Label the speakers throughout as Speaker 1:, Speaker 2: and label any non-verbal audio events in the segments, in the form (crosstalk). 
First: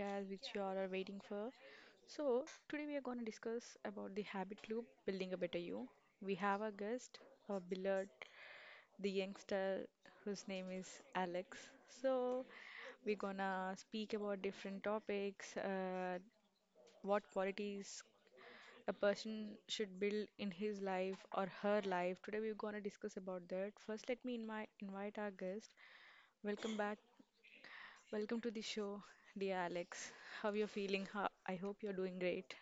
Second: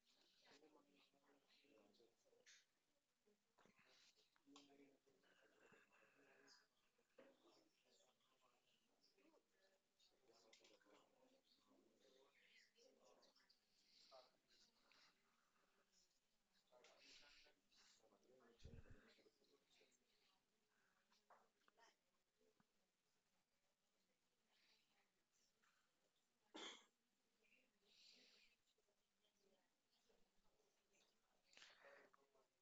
Speaker 1: podcast which you all are waiting for. So, today we are going to discuss about the habit loop building a better you. We have our guest, our beloved, the youngster whose name is Alex. So, we're gonna speak about different topics, what qualities a person should build in his life or her life. Today we're gonna discuss about that. First, let me in invite our guest. Welcome back. Welcome to the show, dear Alex. How you're feeling? How, I hope you're doing great.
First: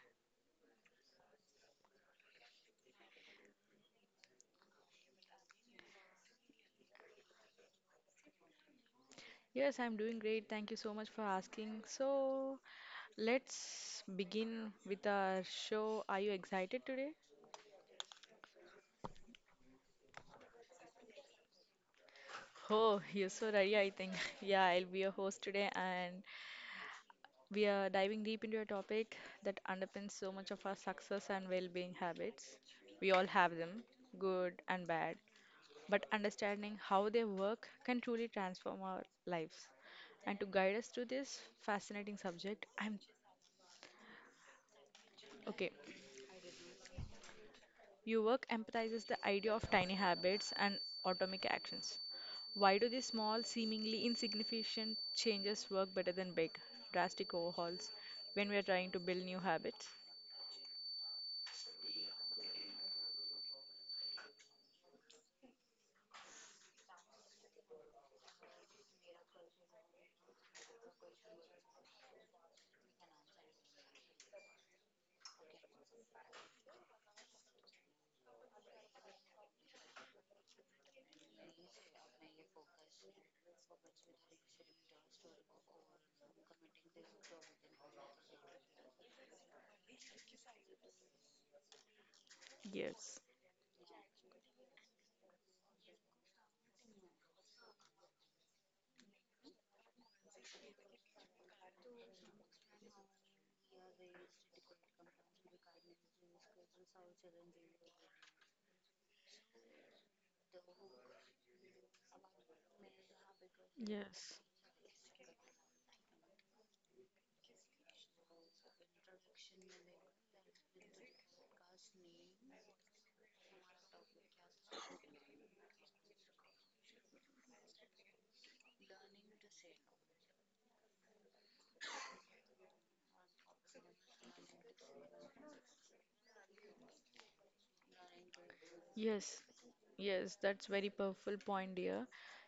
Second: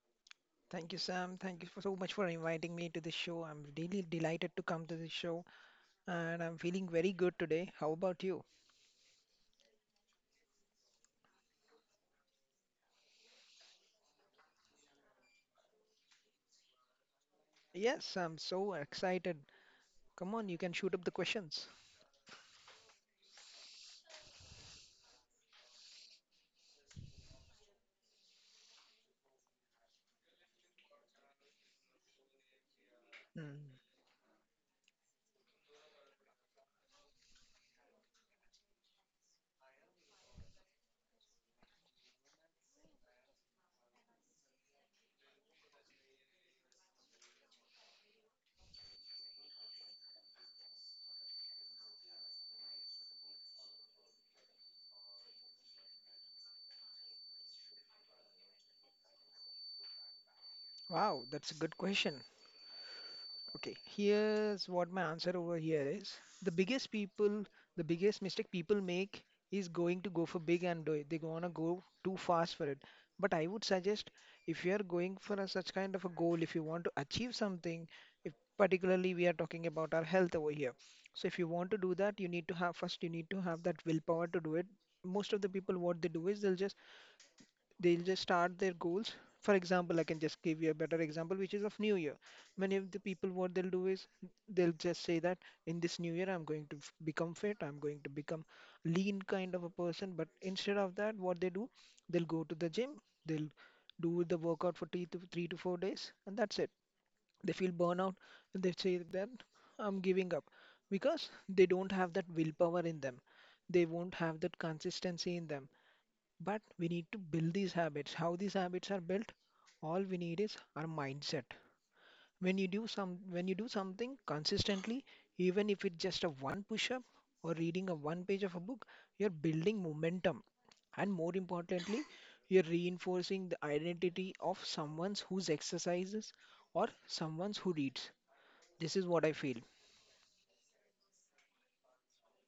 Speaker 2: Thank you, Sam. Thank you for so much for inviting me to the show. I'm really delighted to come to the show and I'm feeling very good today. How about you?
Speaker 1: Yes, I'm doing great. Thank you so much for asking. So, let's begin with our show. Are you excited today?
Speaker 2: Yes, I'm so excited. Come on, you can shoot up the questions.
Speaker 1: Oh, you're so ready, I think. (laughs) Yeah, I'll be your host today, and we are diving deep into a topic that underpins so much of our success and well-being habits. We all have
Speaker 2: Hmm.
Speaker 1: them, good and bad, but understanding how they work can truly transform our lives. And to guide us through this fascinating subject, I'm okay. Your work empathizes the idea of tiny habits and atomic actions. Why do these small, seemingly insignificant changes work better than big, drastic overhauls when we are trying to build new habits?
Speaker 2: Wow, that's a good question. Okay, here's what my answer over here is. The biggest mistake people make is going to go for big and do it. They wanna go too fast for it. But I would suggest if you are going for such kind of a goal, if you want to achieve something, if particularly we are talking about our health over here. So if you want to do that, you need to have first you need to have that willpower to do it. Most of the people what they do is they'll just start their goals. For example, I can just give you a better example, which is of New Year. Many of the
Speaker 1: Yes.
Speaker 2: people, what they'll do is they'll just say that in this New Year, I'm going to f- become fit, I'm going to become lean kind of a person. But instead of that, what they do, they'll go to the gym, they'll do the workout for three to four days, and that's it. They feel burnout and they say that I'm giving up because they don't have that willpower in them. They won't
Speaker 1: Yes.
Speaker 2: have that consistency in them. But we need to build these habits. How these habits are built? All we need is our mindset. When you do something consistently, even if it's just a one push-up or reading a one page of a book, you're building momentum. And more importantly, you're reinforcing the identity of someone who's exercises or someone who reads. This is what I
Speaker 1: Yes,
Speaker 2: feel.
Speaker 1: yes, that's very powerful point, dear.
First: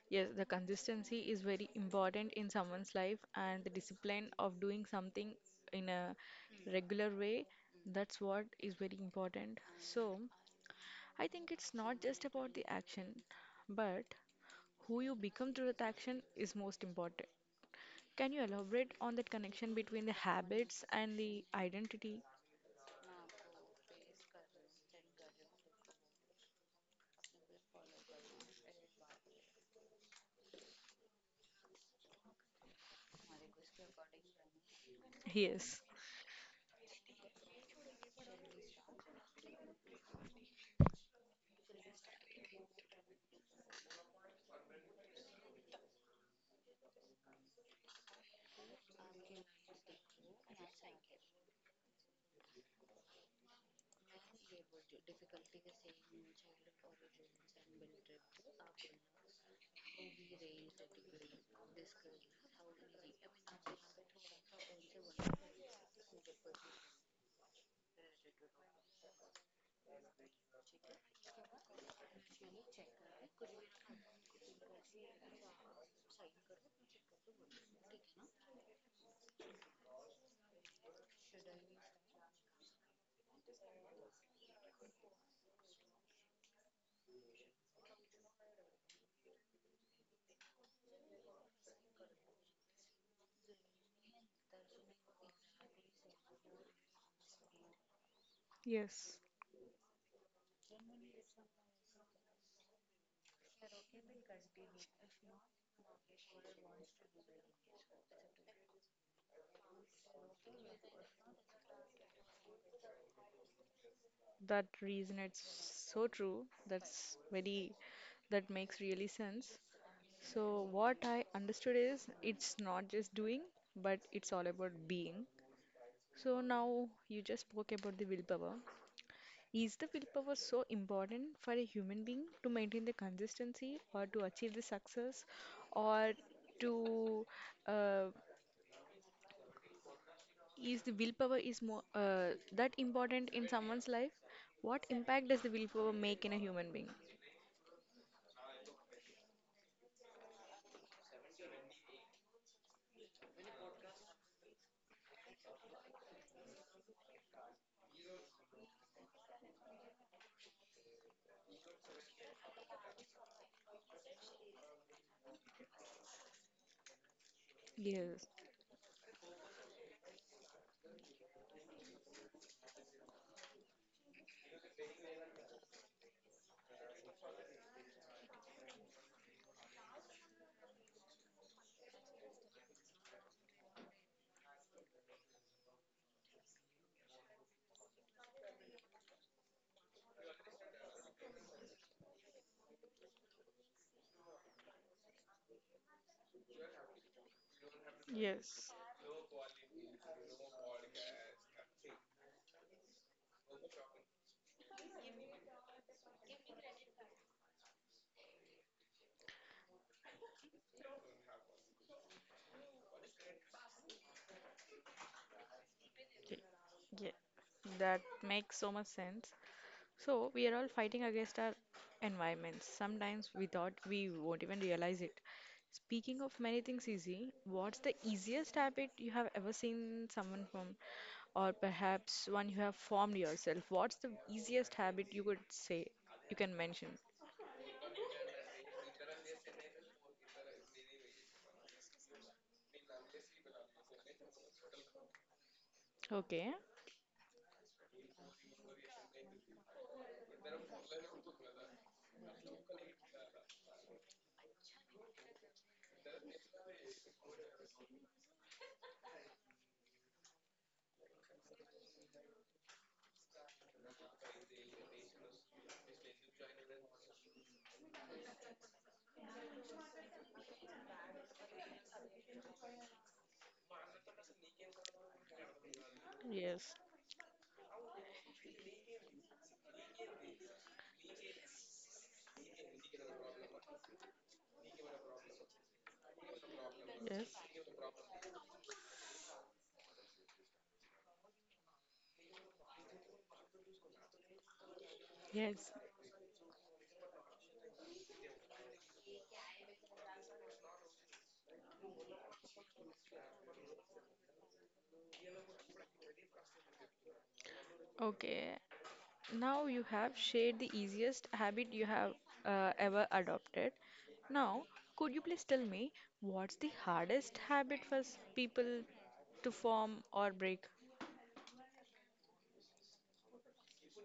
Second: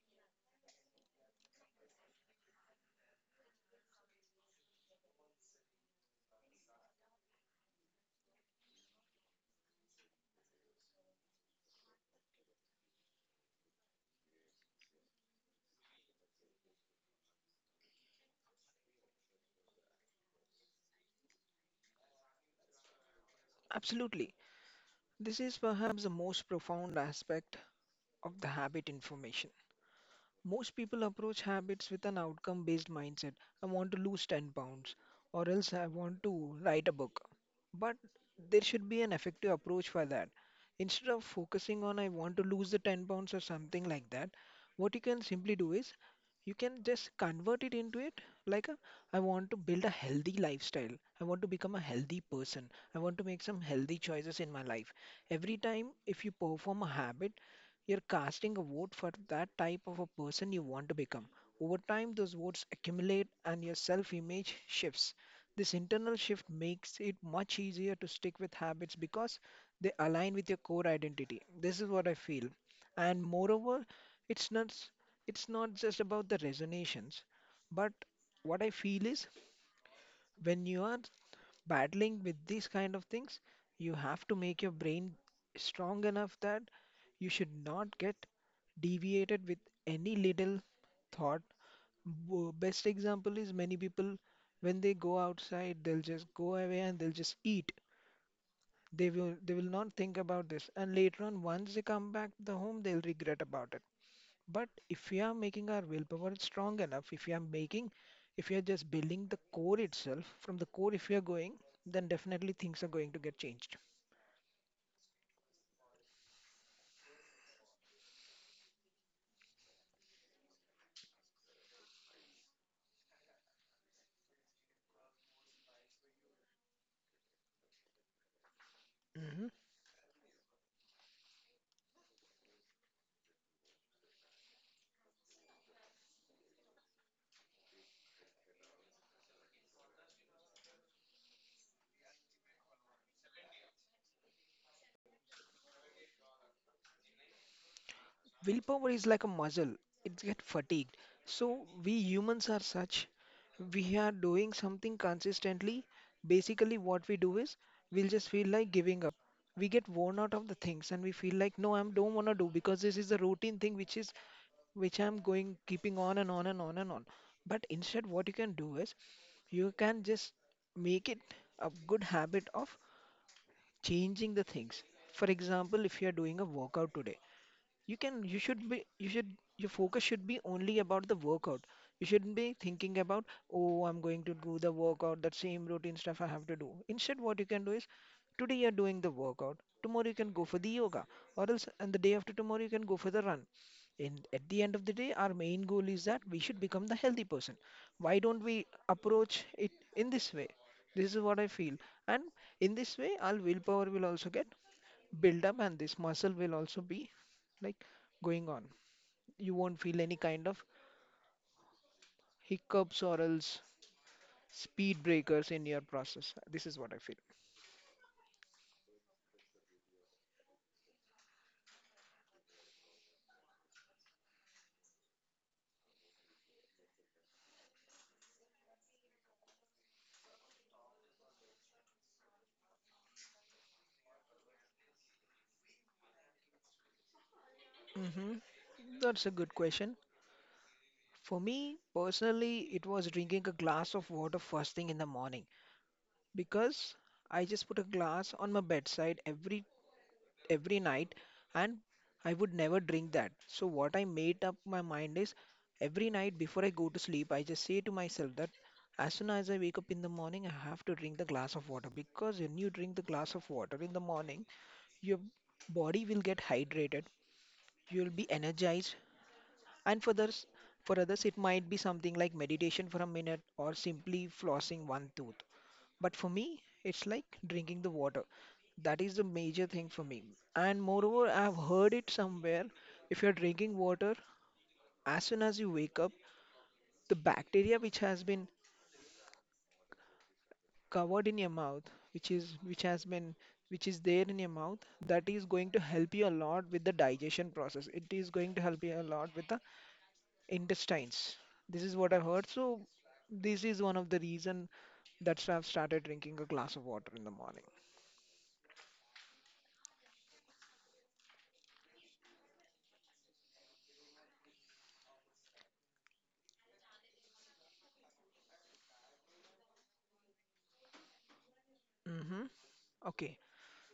Speaker 1: Yes, the consistency is very important in someone's life, and the discipline of doing something in a regular way, that's what is very important. So, I think it's not just about the action, but who you become through that action is most important. Can you elaborate on that connection between the habits and the identity?
Speaker 2: Absolutely. This is perhaps the most profound aspect of the habit information. Most people approach habits with an outcome based mindset. I want to lose 10 pounds, or else
Speaker 1: Yes,
Speaker 2: I want to write a book. But there should be an effective approach for that. Instead of focusing on I want to lose the 10 pounds or something like that, what you can simply do is you can just convert it into like a, I want to build a healthy lifestyle. I want to become a healthy person. I want to make some healthy choices in my life. Every time if you perform a habit, you're casting a vote for that type of a person you want to become. Over time, those votes accumulate and your self image shifts. This internal shift makes it much easier to stick with habits because they align with your core identity. This is what I feel. And moreover, it's not, s- it's not just about the resonations, but what I feel is when you are battling with these kind of things, you have to make your brain strong enough that you should not get deviated with any little thought. Best example is many people when they go outside, they'll just go away and they'll just eat.
Speaker 1: yes,
Speaker 2: They will not think about this, and later on, once they come back to the home, they'll regret about it. But if we are making our willpower strong enough, if we are making, if we are just building the core itself, from the core, if we are going, then definitely things are going to get changed.
Speaker 1: that reason it's so true. That's very, that makes really sense. So what I understood is it's not just doing, but it's all about being. So now you just spoke about the willpower.
Speaker 2: Mhm.
Speaker 1: Is the willpower so important for a human being to maintain the consistency or to achieve the success, or to uh, is the willpower is more that important in someone's life? What impact does the willpower make in a human being?
Speaker 2: Willpower is like a muscle. It gets fatigued. So we humans are such, we are doing something consistently. Basically what we do is we'll just feel like giving up. We get worn out of the things and we feel like no, I don't want to do, because this is the routine thing which is which I'm going keeping on and on and on and on. But instead
Speaker 1: Yes.
Speaker 2: what you can do is you can just make it a good habit of changing the things. For example, if you are doing a workout today, you should, your focus should be only about the workout. You shouldn't be thinking about oh, I'm going to do the workout, that same routine stuff I have to do. Instead what you can do is today you're doing the workout, tomorrow you can go for the yoga, or else and the day after tomorrow you can go for the run. And at the end of the day our main goal is that we should become the healthy person. Why don't we
Speaker 1: Yes.
Speaker 2: approach it in this way? This is what I feel. And in this way our willpower will also get build up and this muscle will also be like going on. You won't feel any kind of hiccups or else speed breakers in your
Speaker 1: Ye-
Speaker 2: process. This is what I
Speaker 1: Yeah,
Speaker 2: feel.
Speaker 1: that makes so much sense. So we are all fighting against our environments. Sometimes we thought we won't even realize it. Speaking of many things easy, what's the easiest habit you have ever seen someone from, or perhaps one you have formed yourself? What's the easiest habit you could say you can mention?
Speaker 2: Hmm. That's a good question. For me personally, it was drinking a glass of water first thing in the morning
Speaker 1: Okay.
Speaker 2: because I just put a glass on my bedside every night, and I would never drink that. So what I made up my mind is every night before I go to sleep, I just say to myself that as soon as I wake up in the morning, I have to drink the glass of water because when you drink the glass of water in the morning, your body will get hydrated, you will be energized, and for others it might be something like meditation for a minute or simply flossing one tooth. But for me,
Speaker 1: Yes.
Speaker 2: it's like drinking the water. That is the major thing for me. And moreover, I've heard it somewhere. If you're drinking water, as soon as you wake up, the
Speaker 1: Yes.
Speaker 2: bacteria which has been covered in your mouth, which is which has been which is there in your mouth, that is
Speaker 1: Yes.
Speaker 2: going to help you a lot with the digestion process. It is going to help you a lot with the intestines. This is what I heard. So this is one of the reason that I've started drinking a glass of water in the morning.
Speaker 1: Okay. Now you have shared the easiest habit you have ever adopted. Now, could you please tell me what's the hardest habit for people to form or break?
Speaker 2: Mm-hmm. Okay,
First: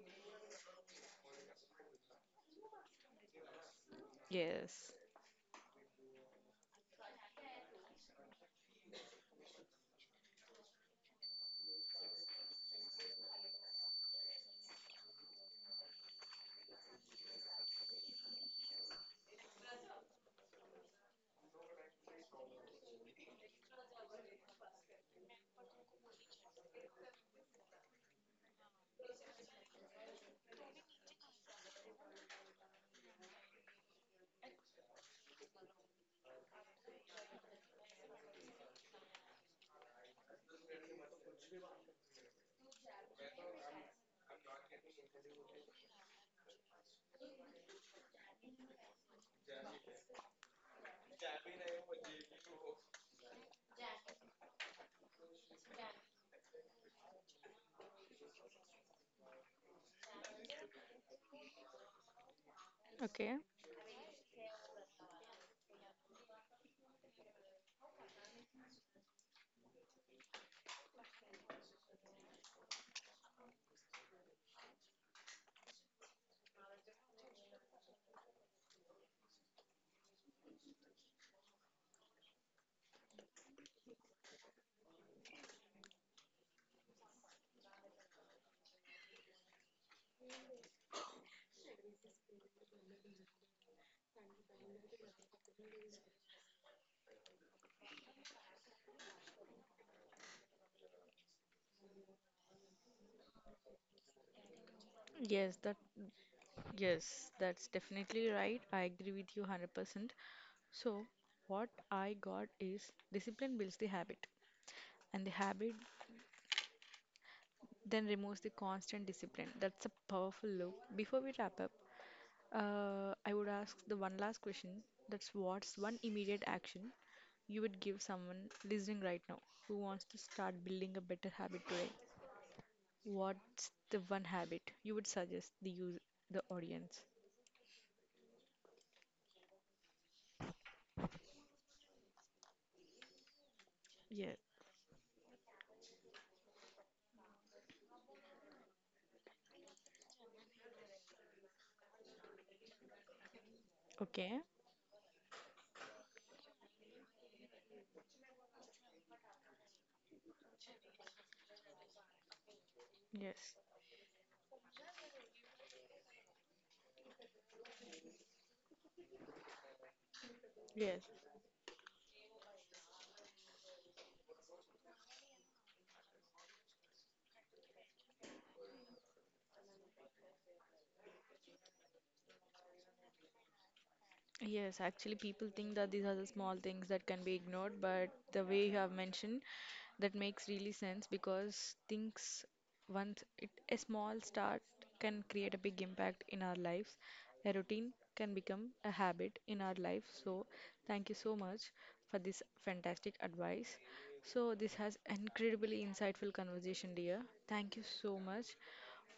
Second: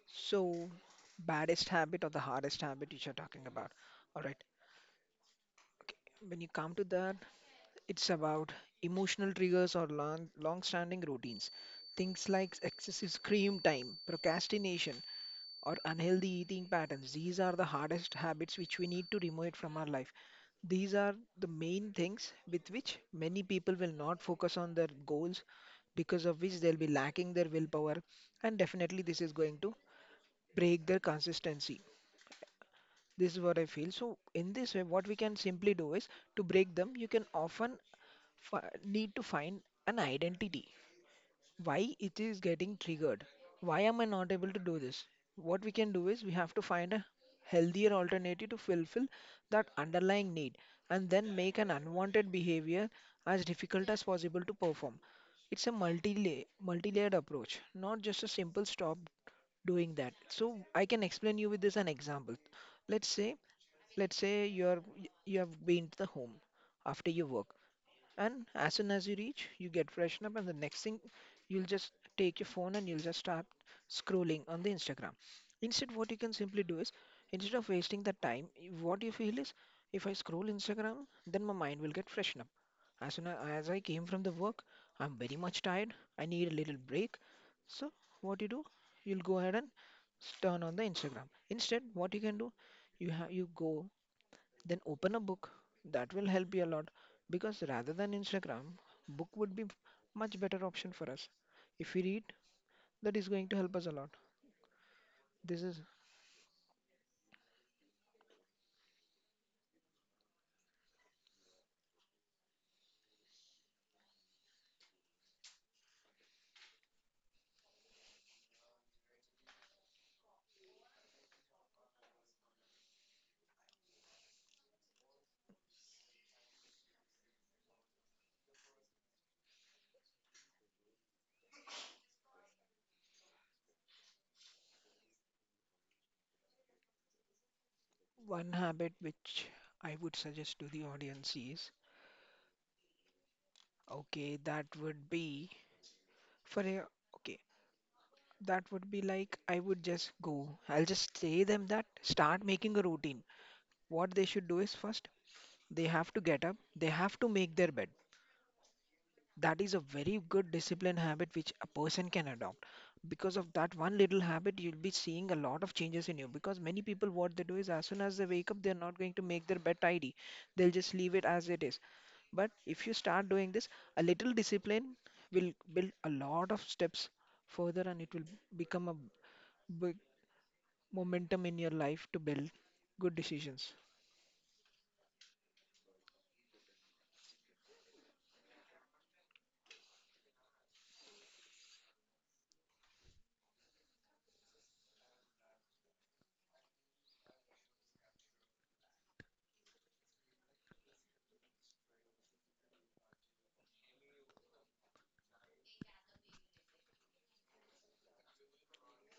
Speaker 2: so, baddest habit or the hardest habit which you're talking about. All right.
Speaker 1: Yes.
Speaker 2: Okay. When you come to that, it's about emotional triggers or long-standing routines. Things like excessive screen time, procrastination, or unhealthy eating patterns. These are the hardest habits which we need to remove from our life. These are the main things with which many people will not focus on their goals, because of which they'll be lacking their willpower, and definitely this is going to break their consistency. This is what I feel. So in this way, what we can simply do is to break them. You can often need to find an identity. Why it is getting triggered? Why am I not able to do this? What we can do is we have to find a healthier alternative to fulfill that underlying need and then make an unwanted behavior as difficult as possible to perform. It's a multi-layered approach, not just a simple stop doing that. So I can explain you with this an example. Let's
Speaker 1: Okay.
Speaker 2: say Let's say you have been to the home after your work, and as soon as you reach, you get freshen up, and the next thing you'll just take your phone and you'll just start scrolling on the Instagram. Instead, what you can simply do is instead of wasting the time, what you feel is if I scroll Instagram, then my mind will get freshen up. As I came from the work, I'm very much tired. I need a little break. So what you do, you'll go ahead and turn on the Instagram. Instead, what you can do, you go then open a book. That will help you a lot because rather than Instagram, book would be much better option for us. If we read, that is going to help us a lot.
Speaker 1: Yes,
Speaker 2: This
Speaker 1: that,
Speaker 2: is
Speaker 1: yes, that's definitely right. I agree with you 100%. So, what I got is discipline builds the habit and the habit then removes the constant discipline. That's a powerful loop. Before we wrap up, I would ask the one last question. That's what's one immediate action you would give someone listening right now who wants to start building a better habit today? What's the one habit you would suggest the use, the audience?
Speaker 2: one habit which I would suggest to the audience is okay,
Speaker 1: Yes.
Speaker 2: that would be for a okay, that would be like I would just go. I'll just say them that start making a routine. What they
Speaker 1: Okay.
Speaker 2: should do is first they have to get up, they have to make their bed. That is a very good discipline habit which a person can adopt, because of
Speaker 1: Yes.
Speaker 2: that one little habit you'll be seeing a lot of changes in you, because many people what they do is as soon as they wake up they're not going to make their bed tidy, they'll just
Speaker 1: Yes.
Speaker 2: leave it as it is. But if you start doing this, a little discipline will build a lot of steps further and it will become a big momentum in your life to build good decisions.
Speaker 1: Yes, actually, people think that these are the small things that can be ignored, but the way you have mentioned, that makes really sense because things, once it, a small start can create a big impact in our lives. A routine can become a habit in our life. So, thank you so much for this fantastic advice. So, this has incredibly insightful conversation, dear. Thank you so much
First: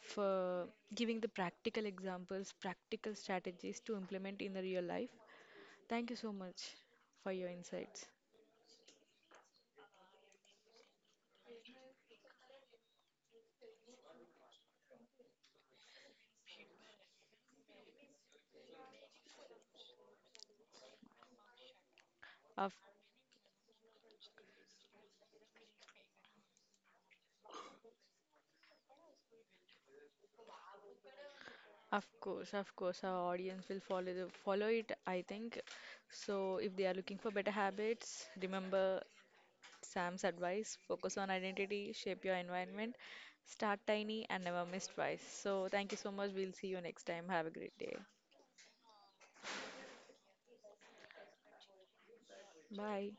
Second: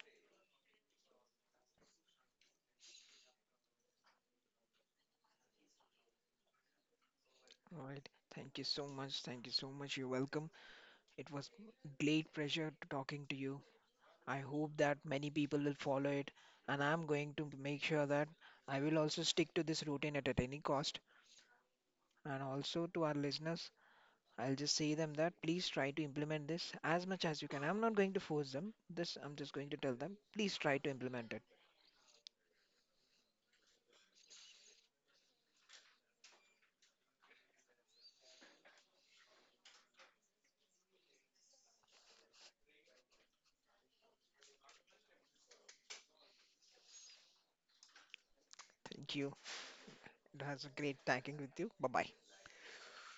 Speaker 1: for giving the practical examples, practical strategies to implement in the real life. Thank you so much for your
Speaker 2: All
Speaker 1: insights.
Speaker 2: right, thank you so much, thank you so much, you're welcome. It was great pleasure to talking to you. I hope that many people will follow it, and I'm going to make sure that I will also stick to this routine at any cost. And
Speaker 1: Of
Speaker 2: also to our listeners, I'll just say them that please try to implement this as much as you can. I'm not going to force them. This I'm just going to tell them. Please try to implement it.
Speaker 1: course, of course, our audience will follow the, follow it, I think. So if they are looking for better habits, remember Sam's advice, focus on identity, shape your environment, start tiny and never miss twice. So thank you so much. We'll see you next time. Have a great day.
Speaker 2: Thank you. It was a great talking with you. Bye bye.
Speaker 1: Bye.